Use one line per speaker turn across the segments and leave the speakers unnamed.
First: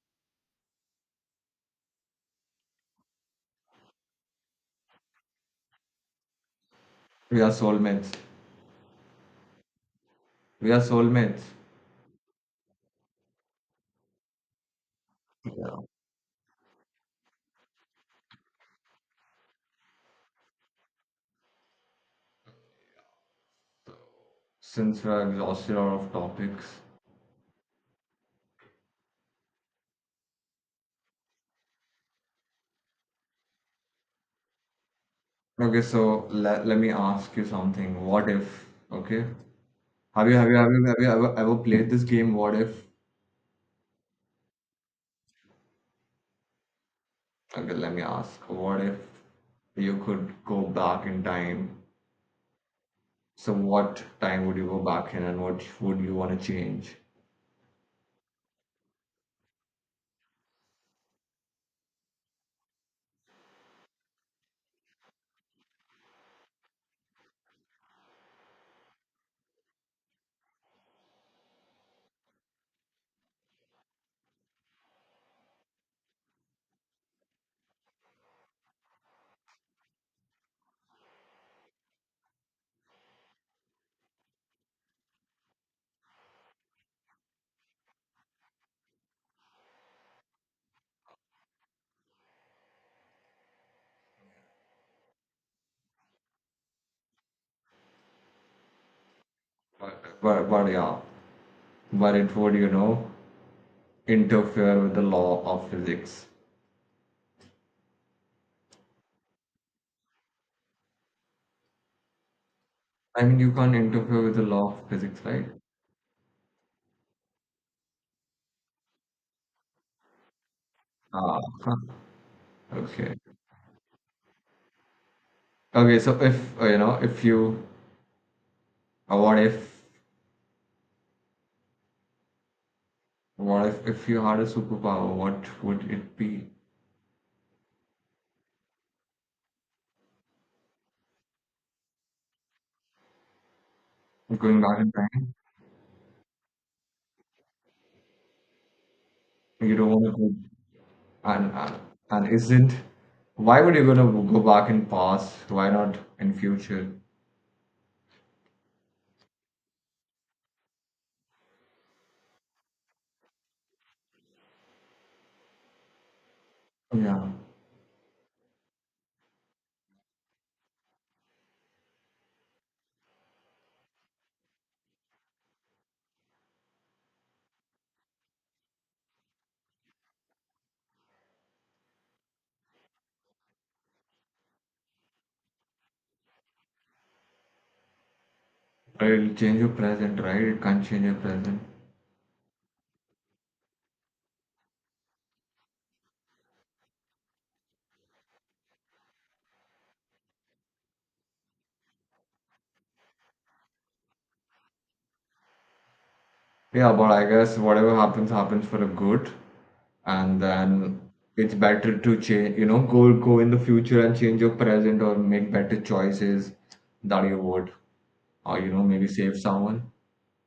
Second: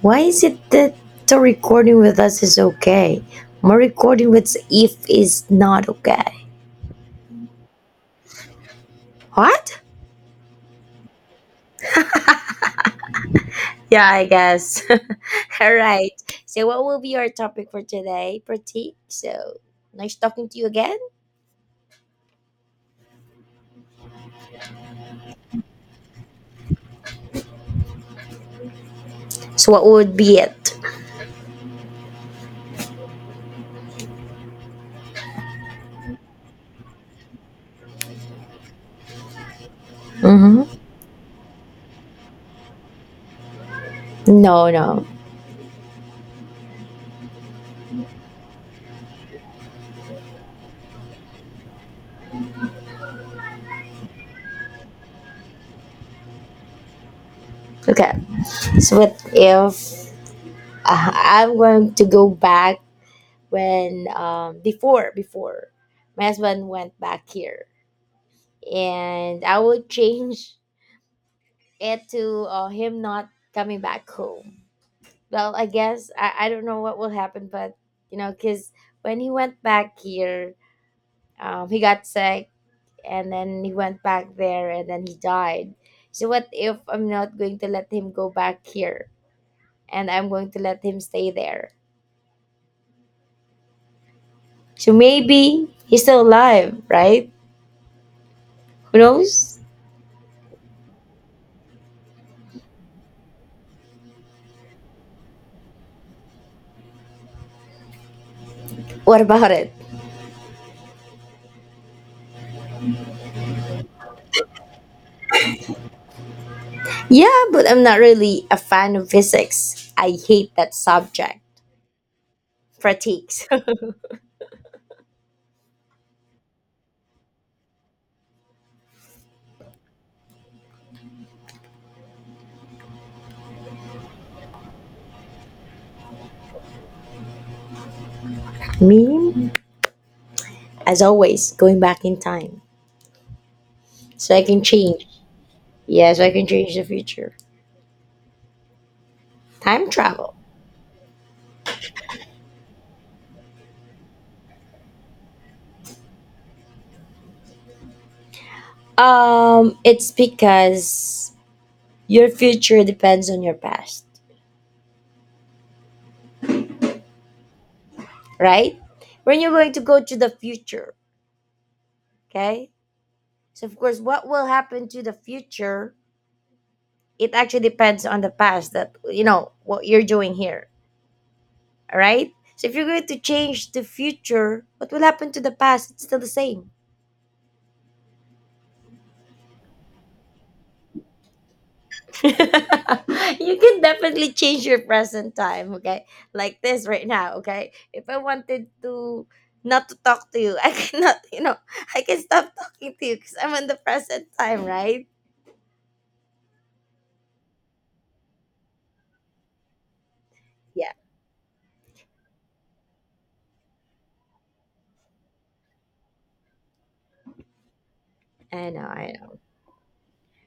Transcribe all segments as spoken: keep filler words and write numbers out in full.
Why is it that the recording with us is okay? My recording with If is not okay.
We are soulmates.
What?
We are soulmates
Yeah, I guess. All right. So, what will be our topic for today, Pratik? So, nice talking to you again.
since we are exhausted out of topics.
So, what would be it?
Okay, so le- let me ask you something. What if? Okay. Have you have you
Mm-hmm.
have you have you ever, ever played this game? What if?
No, no.
Okay, let me ask. What if you could go back in time? So what time would you go back in, and what would you want to change?
Okay. So, what if uh, I'm going to go back when um before before my husband went back here, and I would change it to uh, him not coming back home. Well, I guess I, I don't know what will happen, but you know, because when he went back here, um, he got sick and then he went back there and then he died. So, what if I'm not going to let him go back here and I'm going to let him stay there? So, maybe he's still alive, right? Who knows?
But but, but yeah, but it would you know interfere with the law of physics.
What about it?
I mean, you can't interfere with the law of physics, right?
Yeah, but I'm not really a fan of physics. I hate that
Ah,
subject.
huh. Okay.
Critiques.
Okay, so if uh, you know, if you, uh, what if, what if, if you had a superpower, what would it be?
Me, as always, going back in time so I
Going
can
back in
change.
time,
Yeah, so I can change the future.
you don't
Time
want to go,
travel.
and and, and isn't, why would you gonna go back in past? Why not in future?
Um, it's because your future depends on your past,
Yeah,
right? When you're going to go to the future, okay? So of course, what will happen to the future? It actually depends on the past that you know what you're doing here, all right? So if you're going to change the future, what will happen to the past? It's still the same.
it'll change your present, right? It can't change your present.
You can definitely change your present time, okay? Like this right now, okay? If I wanted to not to talk to you, I cannot, you know, I can stop talking to you because I'm in the present time, right?
Yeah, but I guess whatever happens, happens for a good. And
Yeah,
then it's better to change, you know, go go in the future and change your present or make better choices that you would, or
I
you
know,
know, maybe
I
save someone.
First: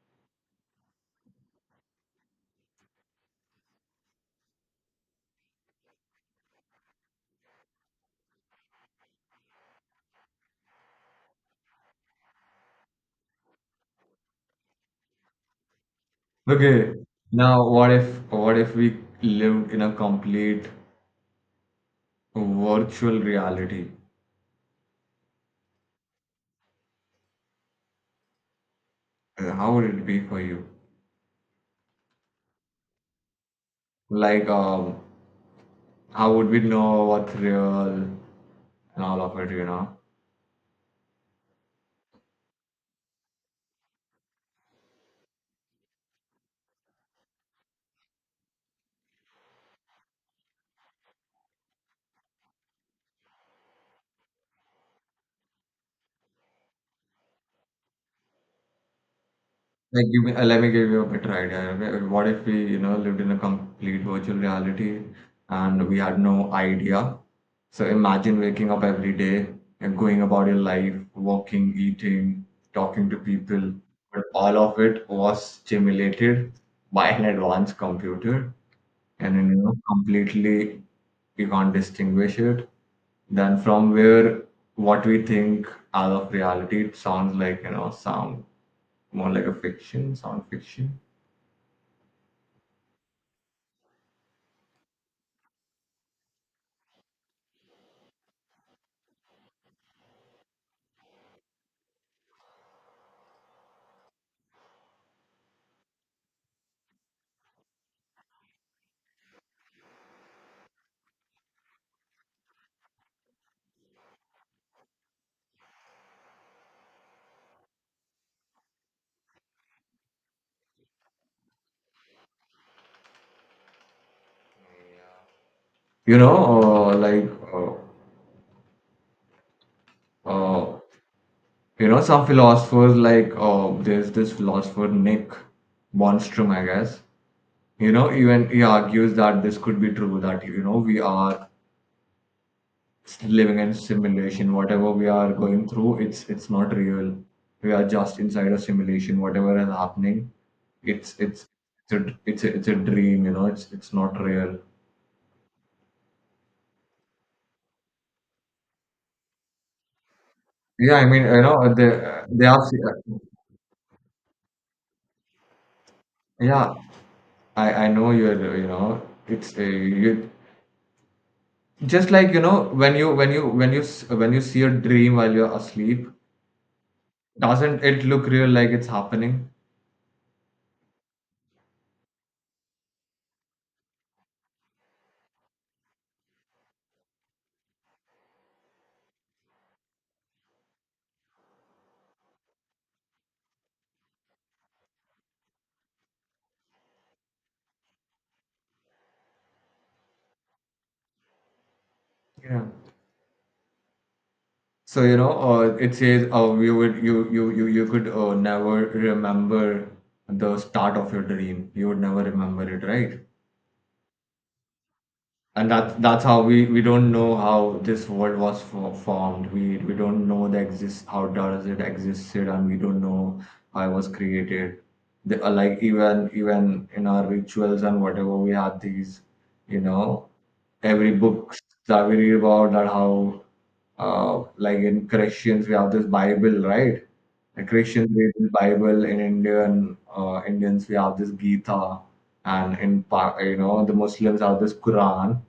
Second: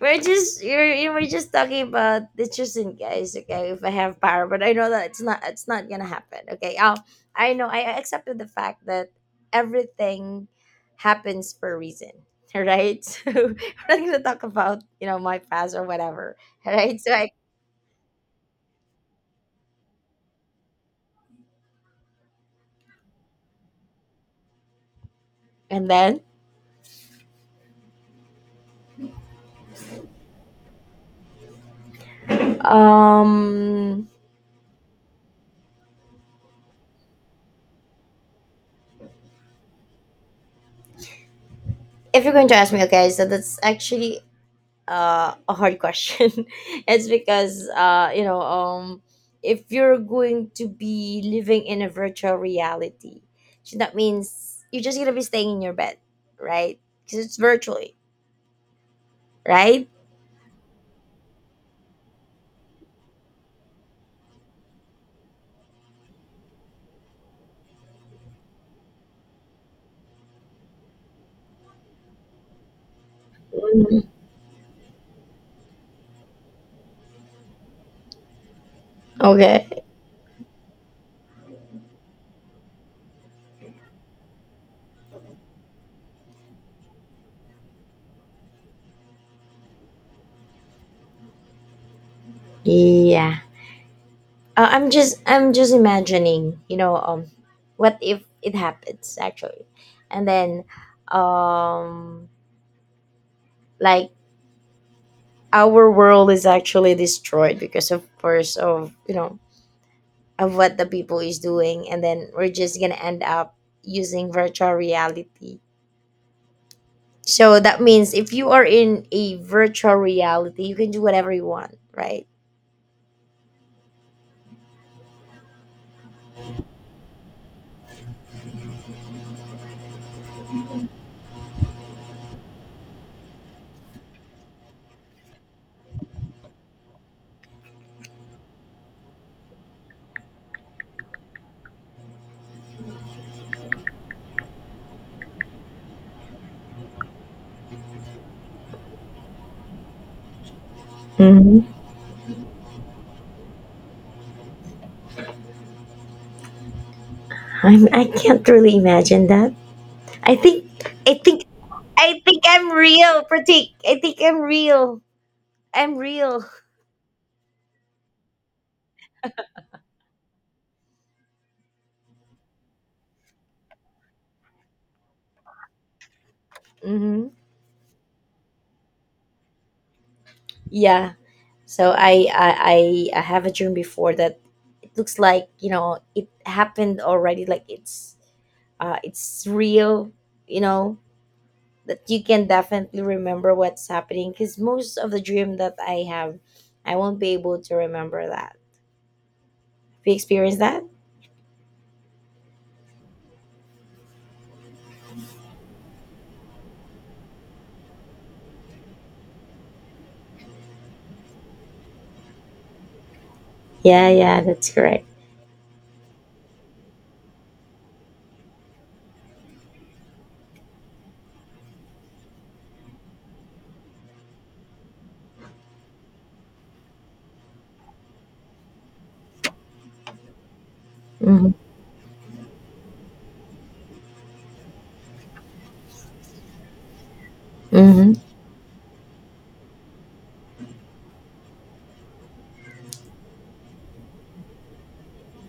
We're just you're, you we're just talking about the chosen guys, okay? If I have power, but I know that it's not it's not gonna happen, okay? Um, I know I I accepted the fact that everything happens for a reason, all right? So we're not gonna talk about you know my past or whatever, all
Okay,
right? So I
now what if what if we lived in a complete virtual reality?
and then
Uh, How would it be for you?
um,
Like, um, how would we know what's real and all of it, you know?
if you're going to ask me, okay, so that's actually uh, a hard question. It's because uh, you know, um, if you're going to be living in a virtual reality, so that means you're just gonna be staying in your bed, right? Because it's virtually, right?
Like, give me, uh, let me give you a better idea. Wh- What if we, you know, lived in a complete virtual reality and we had no idea? So imagine waking up every day and going about your life, walking, eating, talking to people,
Mhm.
but all of it was stimulated by an advanced computer, and you know,
Okay.
completely you can't distinguish it. Then from where what we think out of reality, it sounds like you know, sound more like a fiction, sound fiction.
Yeah. Uh, I'm just I'm just imagining, you know, um, what if it happens actually, and then, um, like our world is actually destroyed because of course of you know of what the people is doing and then we're just gonna end up using virtual reality, so that means if you are in a virtual reality you can do whatever you want, right?
You know uh, like uh, uh, you know, some philosophers, like uh, there's this philosopher Nick Bostrom, I guess. You know, even he argues that this could be true, that you know we are living in simulation. Whatever we are going through, it's it's not real. We are just inside a simulation. Whatever is happening, it's it's
Mm-hmm.
it's a it's a, it's a dream, you know, it's it's not real.
I'm, i can't really imagine that. i think
Yeah, I
i
mean, you
think
know, they
i think
they have
I'm real, Pratik. I think I'm real. I'm real.
Yeah, I I know you're, you know, it's uh, you, just like you know, when you when you when you s- when you see a dream while you're asleep,
Hmm.
doesn't it look real, like it's happening?
Yeah, so I, I i i have a dream before that it looks like you know it happened already, like it's uh it's real, you know, that you can definitely remember what's happening because most of the dream that I have, I won't be able to remember that. Have you experienced that?
Yeah, so you know, uh, it says, oh, you would, you you you you could uh, never remember the start of your dream, you would never remember it, right?
Yeah, yeah, that's correct.
And that's that's how we we don't know how this world was fo- formed. We we don't know the exist, how does it existed, and we don't know how it was created. The, uh, like even even in our rituals and whatever, we have these, you know, every
Mm-hmm.
book that we read about that, how, uh, like in Christians we have this Bible, right? The Christians
Mm-hmm.
read the Bible. In Indian, uh, Indians, we have this Gita, and in Pa- you know, the Muslims have this Quran.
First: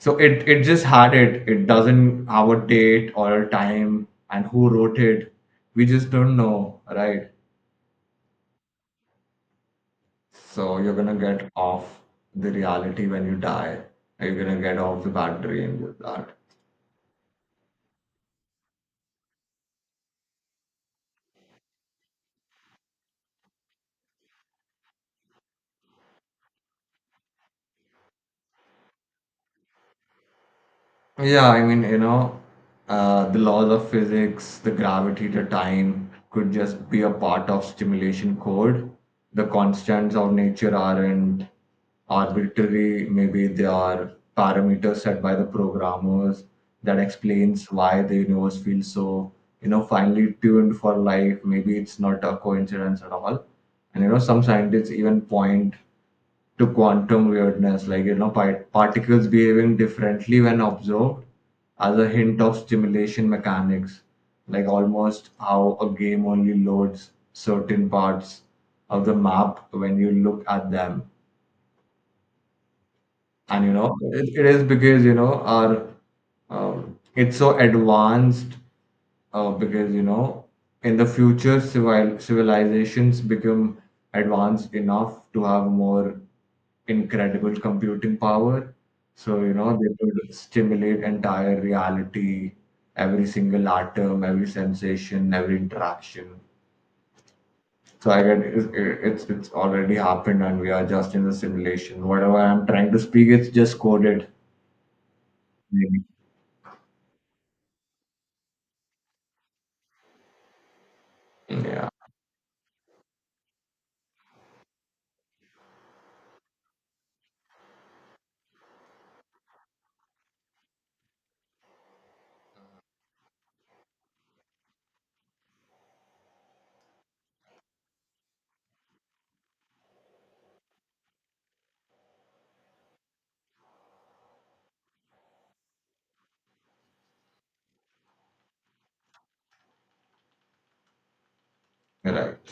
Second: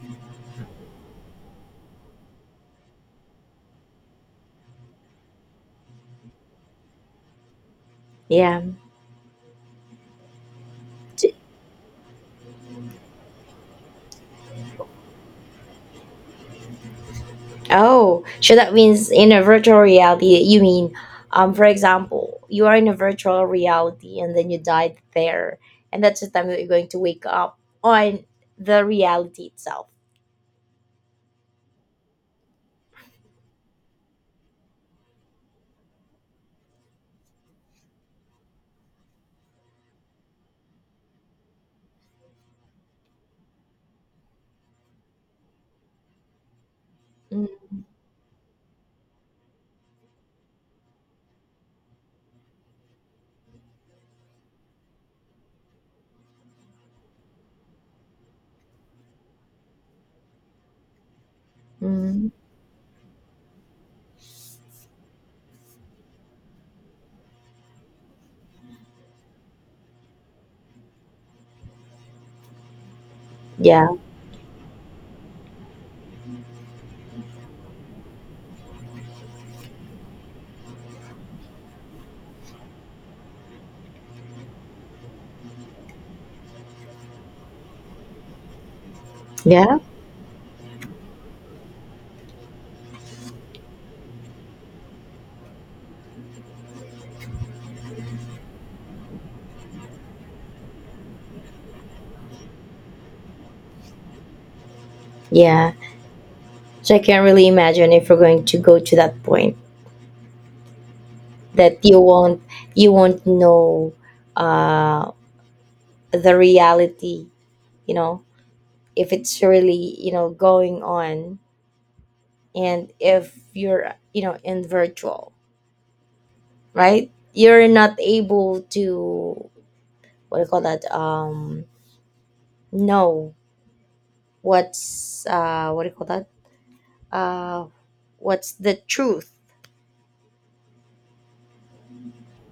So it it just had it. It doesn't have a date or a time and who wrote it. We just don't know, right?
Yeah.
So you're gonna get off the reality when you die. You're gonna get off the bad dream with that.
Oh, so that means in a virtual reality, you mean, um, for example, you are in a virtual reality and then you died there, and that's the time that you're going to wake up on the reality itself.
Yeah, I mean, you know, uh, the laws of physics, the gravity, the time could just be a part of stimulation code. The constants of nature aren't arbitrary, maybe they are parameters set by the programmers that explains why the universe feels so, you know, finely tuned for life. Maybe it's not a coincidence at all. And you know, some scientists even point to quantum weirdness, like you know, pi- particles behaving differently when observed, as a
Mm-hmm.
hint of stimulation mechanics, like almost how a game only loads certain parts of the map when you look at them. And you
Yeah,
know, it, it is because you know, our um, it's so advanced, uh, because you know, in the future civil civilizations become advanced enough to have more incredible computing power, so you know
yeah,
they could stimulate entire reality, every single atom, every sensation, every interaction. So I get it's it's, it's already happened, and we are just in the simulation. Whatever I'm trying to speak, it's just coded,
yeah.
maybe.
So I can really imagine if we're going to go to that point that
Yeah,
you won't you won't know uh, the reality, you know, if it's really you know going on, and if you're you know in virtual, right? You're not able to what do you call that? Um, know what's uh, what do you call that? Uh, what's the truth?
right.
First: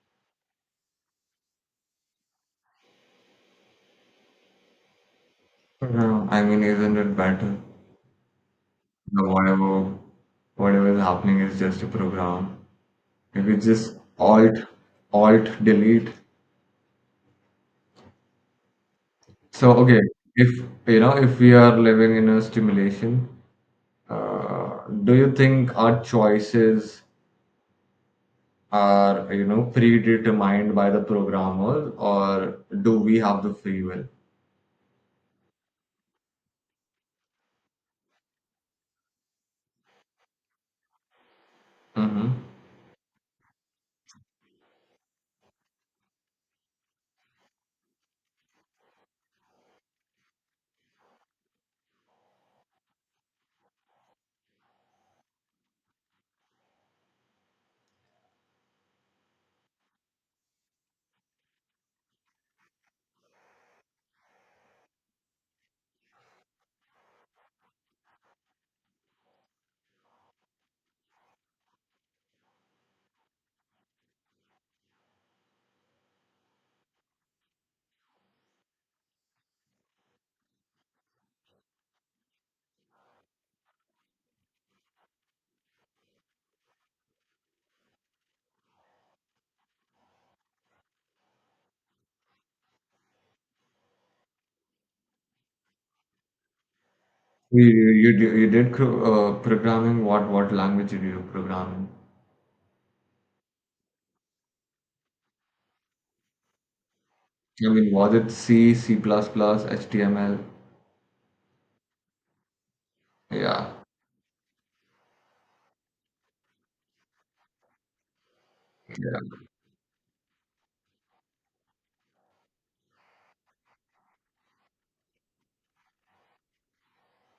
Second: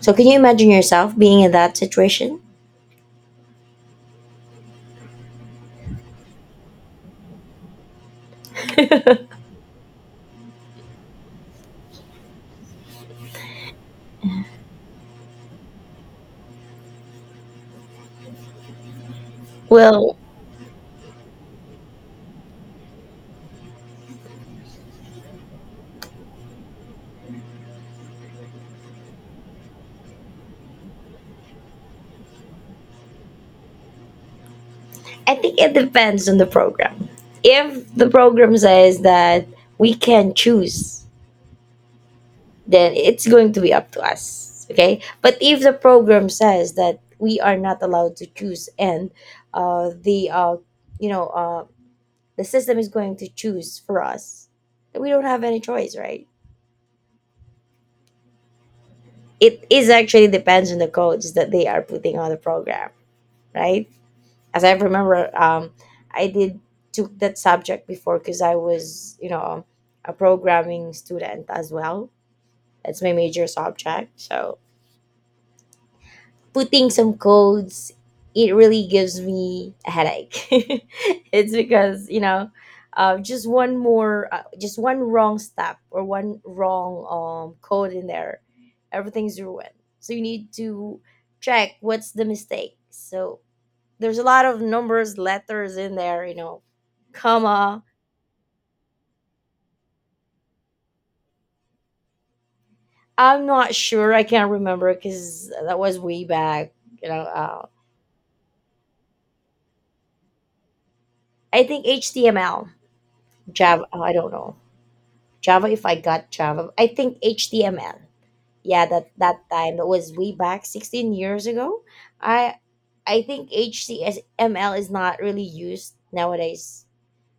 So can you imagine yourself being in that situation?
No, I mean, isn't it better, you know, whatever whatever is happening is just a program. If it's just alt alt delete. So okay,
Well,
if you know, if we are living in a stimulation, uh, do you think our choices are you know predetermined by the programmers, or do we have the free will?
I think it depends on the program. If the program says that we can choose,
Mm-hmm.
then it's going to be up to us. Okay. But if the program says that we are not allowed to choose and uh, the, uh, you know, uh, the system is going to choose for us, then we don't have any choice, right? It is actually depends on the codes that they are putting on the program, right? As I remember, um, I did took that subject before because I was, you know, a programming student as well. That's my major subject. So putting some codes, it really gives me a headache. It's because you know, uh, just one more, uh, just one wrong step or one wrong um code in there, everything's ruined. So you need to check what's the mistake. So there's a lot of numbers letters in there, you know,
You
comma.
you you d- you did cr- uh, programming. What what language did you program in?
I'm not sure I can't remember because that was way back, you know, uh,
I mean, was it C, C++, plus plus, H T M L?
I think H T M L
Yeah.
java. Oh, I don't know. Java, if I got java, I think H T M L. Yeah, that
Yeah.
that time that was way back sixteen years ago. i i think H T M L is not really used nowadays.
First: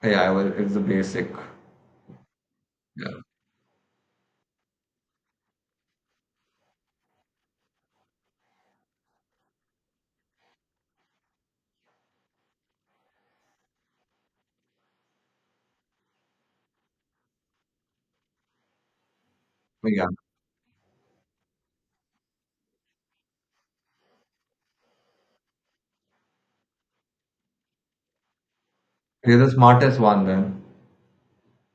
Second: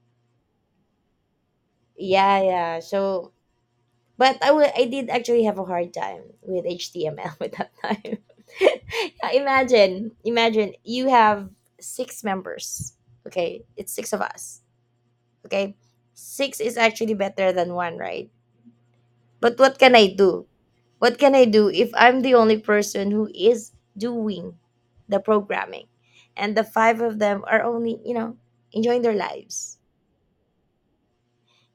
Yeah, well, it's the basic.
Yeah, yeah,
Yeah.
so but I will, I did actually have a hard time with H T M L at that time. Yeah, imagine, imagine you have six members. Okay, it's six of us. Okay, six is actually better than one, right? But what
But
can
yeah,
I do? What can I do if I'm the only person who is doing the programming, and the five of them are only, you know, enjoying their
you're the
lives?
smartest one then.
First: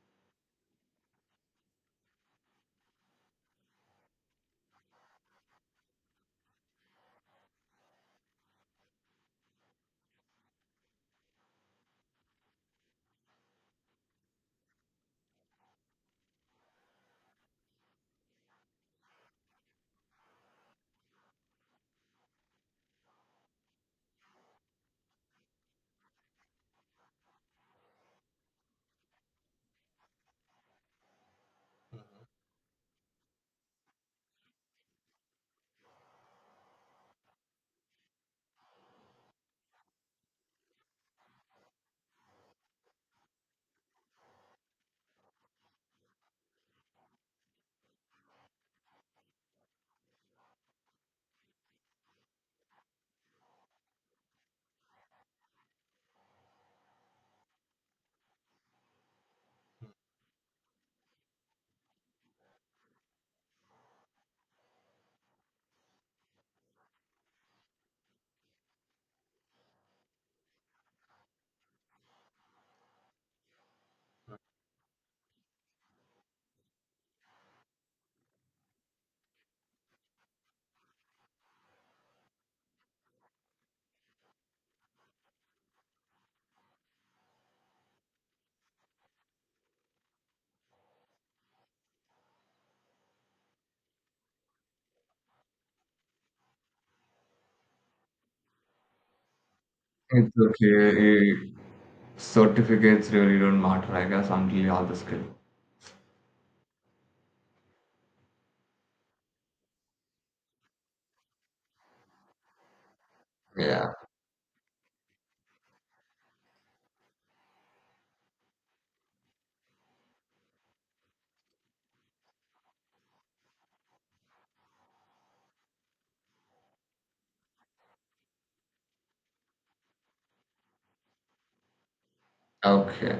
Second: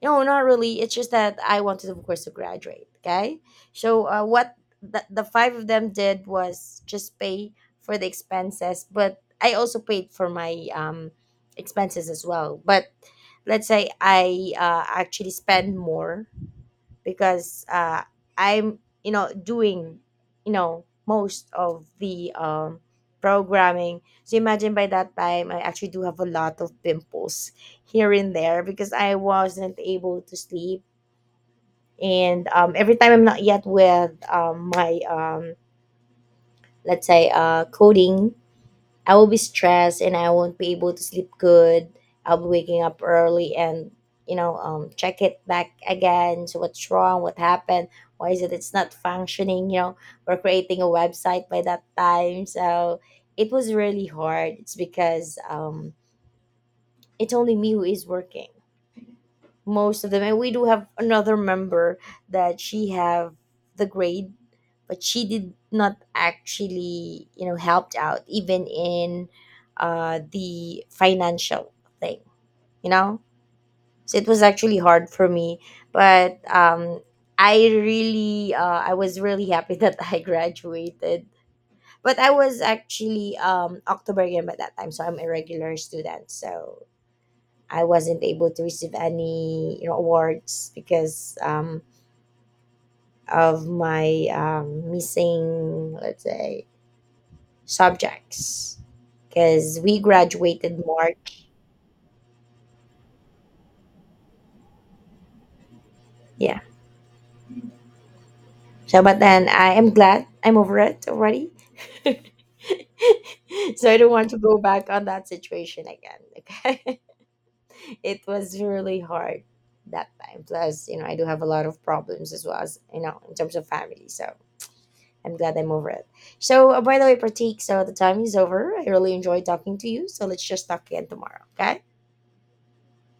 No, not really. It's just that I wanted, of course, to graduate. Okay. So uh, what the, the five of them did was just pay for the expenses, but I also paid for my um, expenses as well. But let's say I uh, actually spend more because uh, I'm, you know, doing, you know, most of the um, programming. So imagine by that time I actually do have a lot of pimples here and there because I wasn't able to sleep. And um, every time I'm not yet with um, my um, let's say uh, coding, I will be stressed and I won't be able to sleep good. I'll be waking up early and you know um, check it back again. So what's wrong? What happened? Why is it it's not functioning? You know we're creating a website by that time, so it was really hard. It's because um, it's only me who is working most of them, and we do have another member that she have the grade but she did not actually you know helped out even in uh, the financial thing, you know, so it was actually hard for me but um i really uh, I was really happy that I graduated, but I was actually um octoberian by that time, so I'm a regular student, so I wasn't able to receive any you know awards because um, of my um, missing, let's say, subjects, because we
It's
graduated
okay. Eh,
March.
certificates really don't matter, I guess, until you have the skill.
Yeah, so but then I am glad I'm over it already.
Yeah.
So I don't want to go back on that situation again, okay. It was really hard that time, plus you know I do have a lot of problems as well, as you know, in terms of family, so I'm glad I'm over it. So, uh, by the way, Pratik, so the time is over. I really enjoyed talking to you. So, let's just talk again tomorrow, okay?
Okay.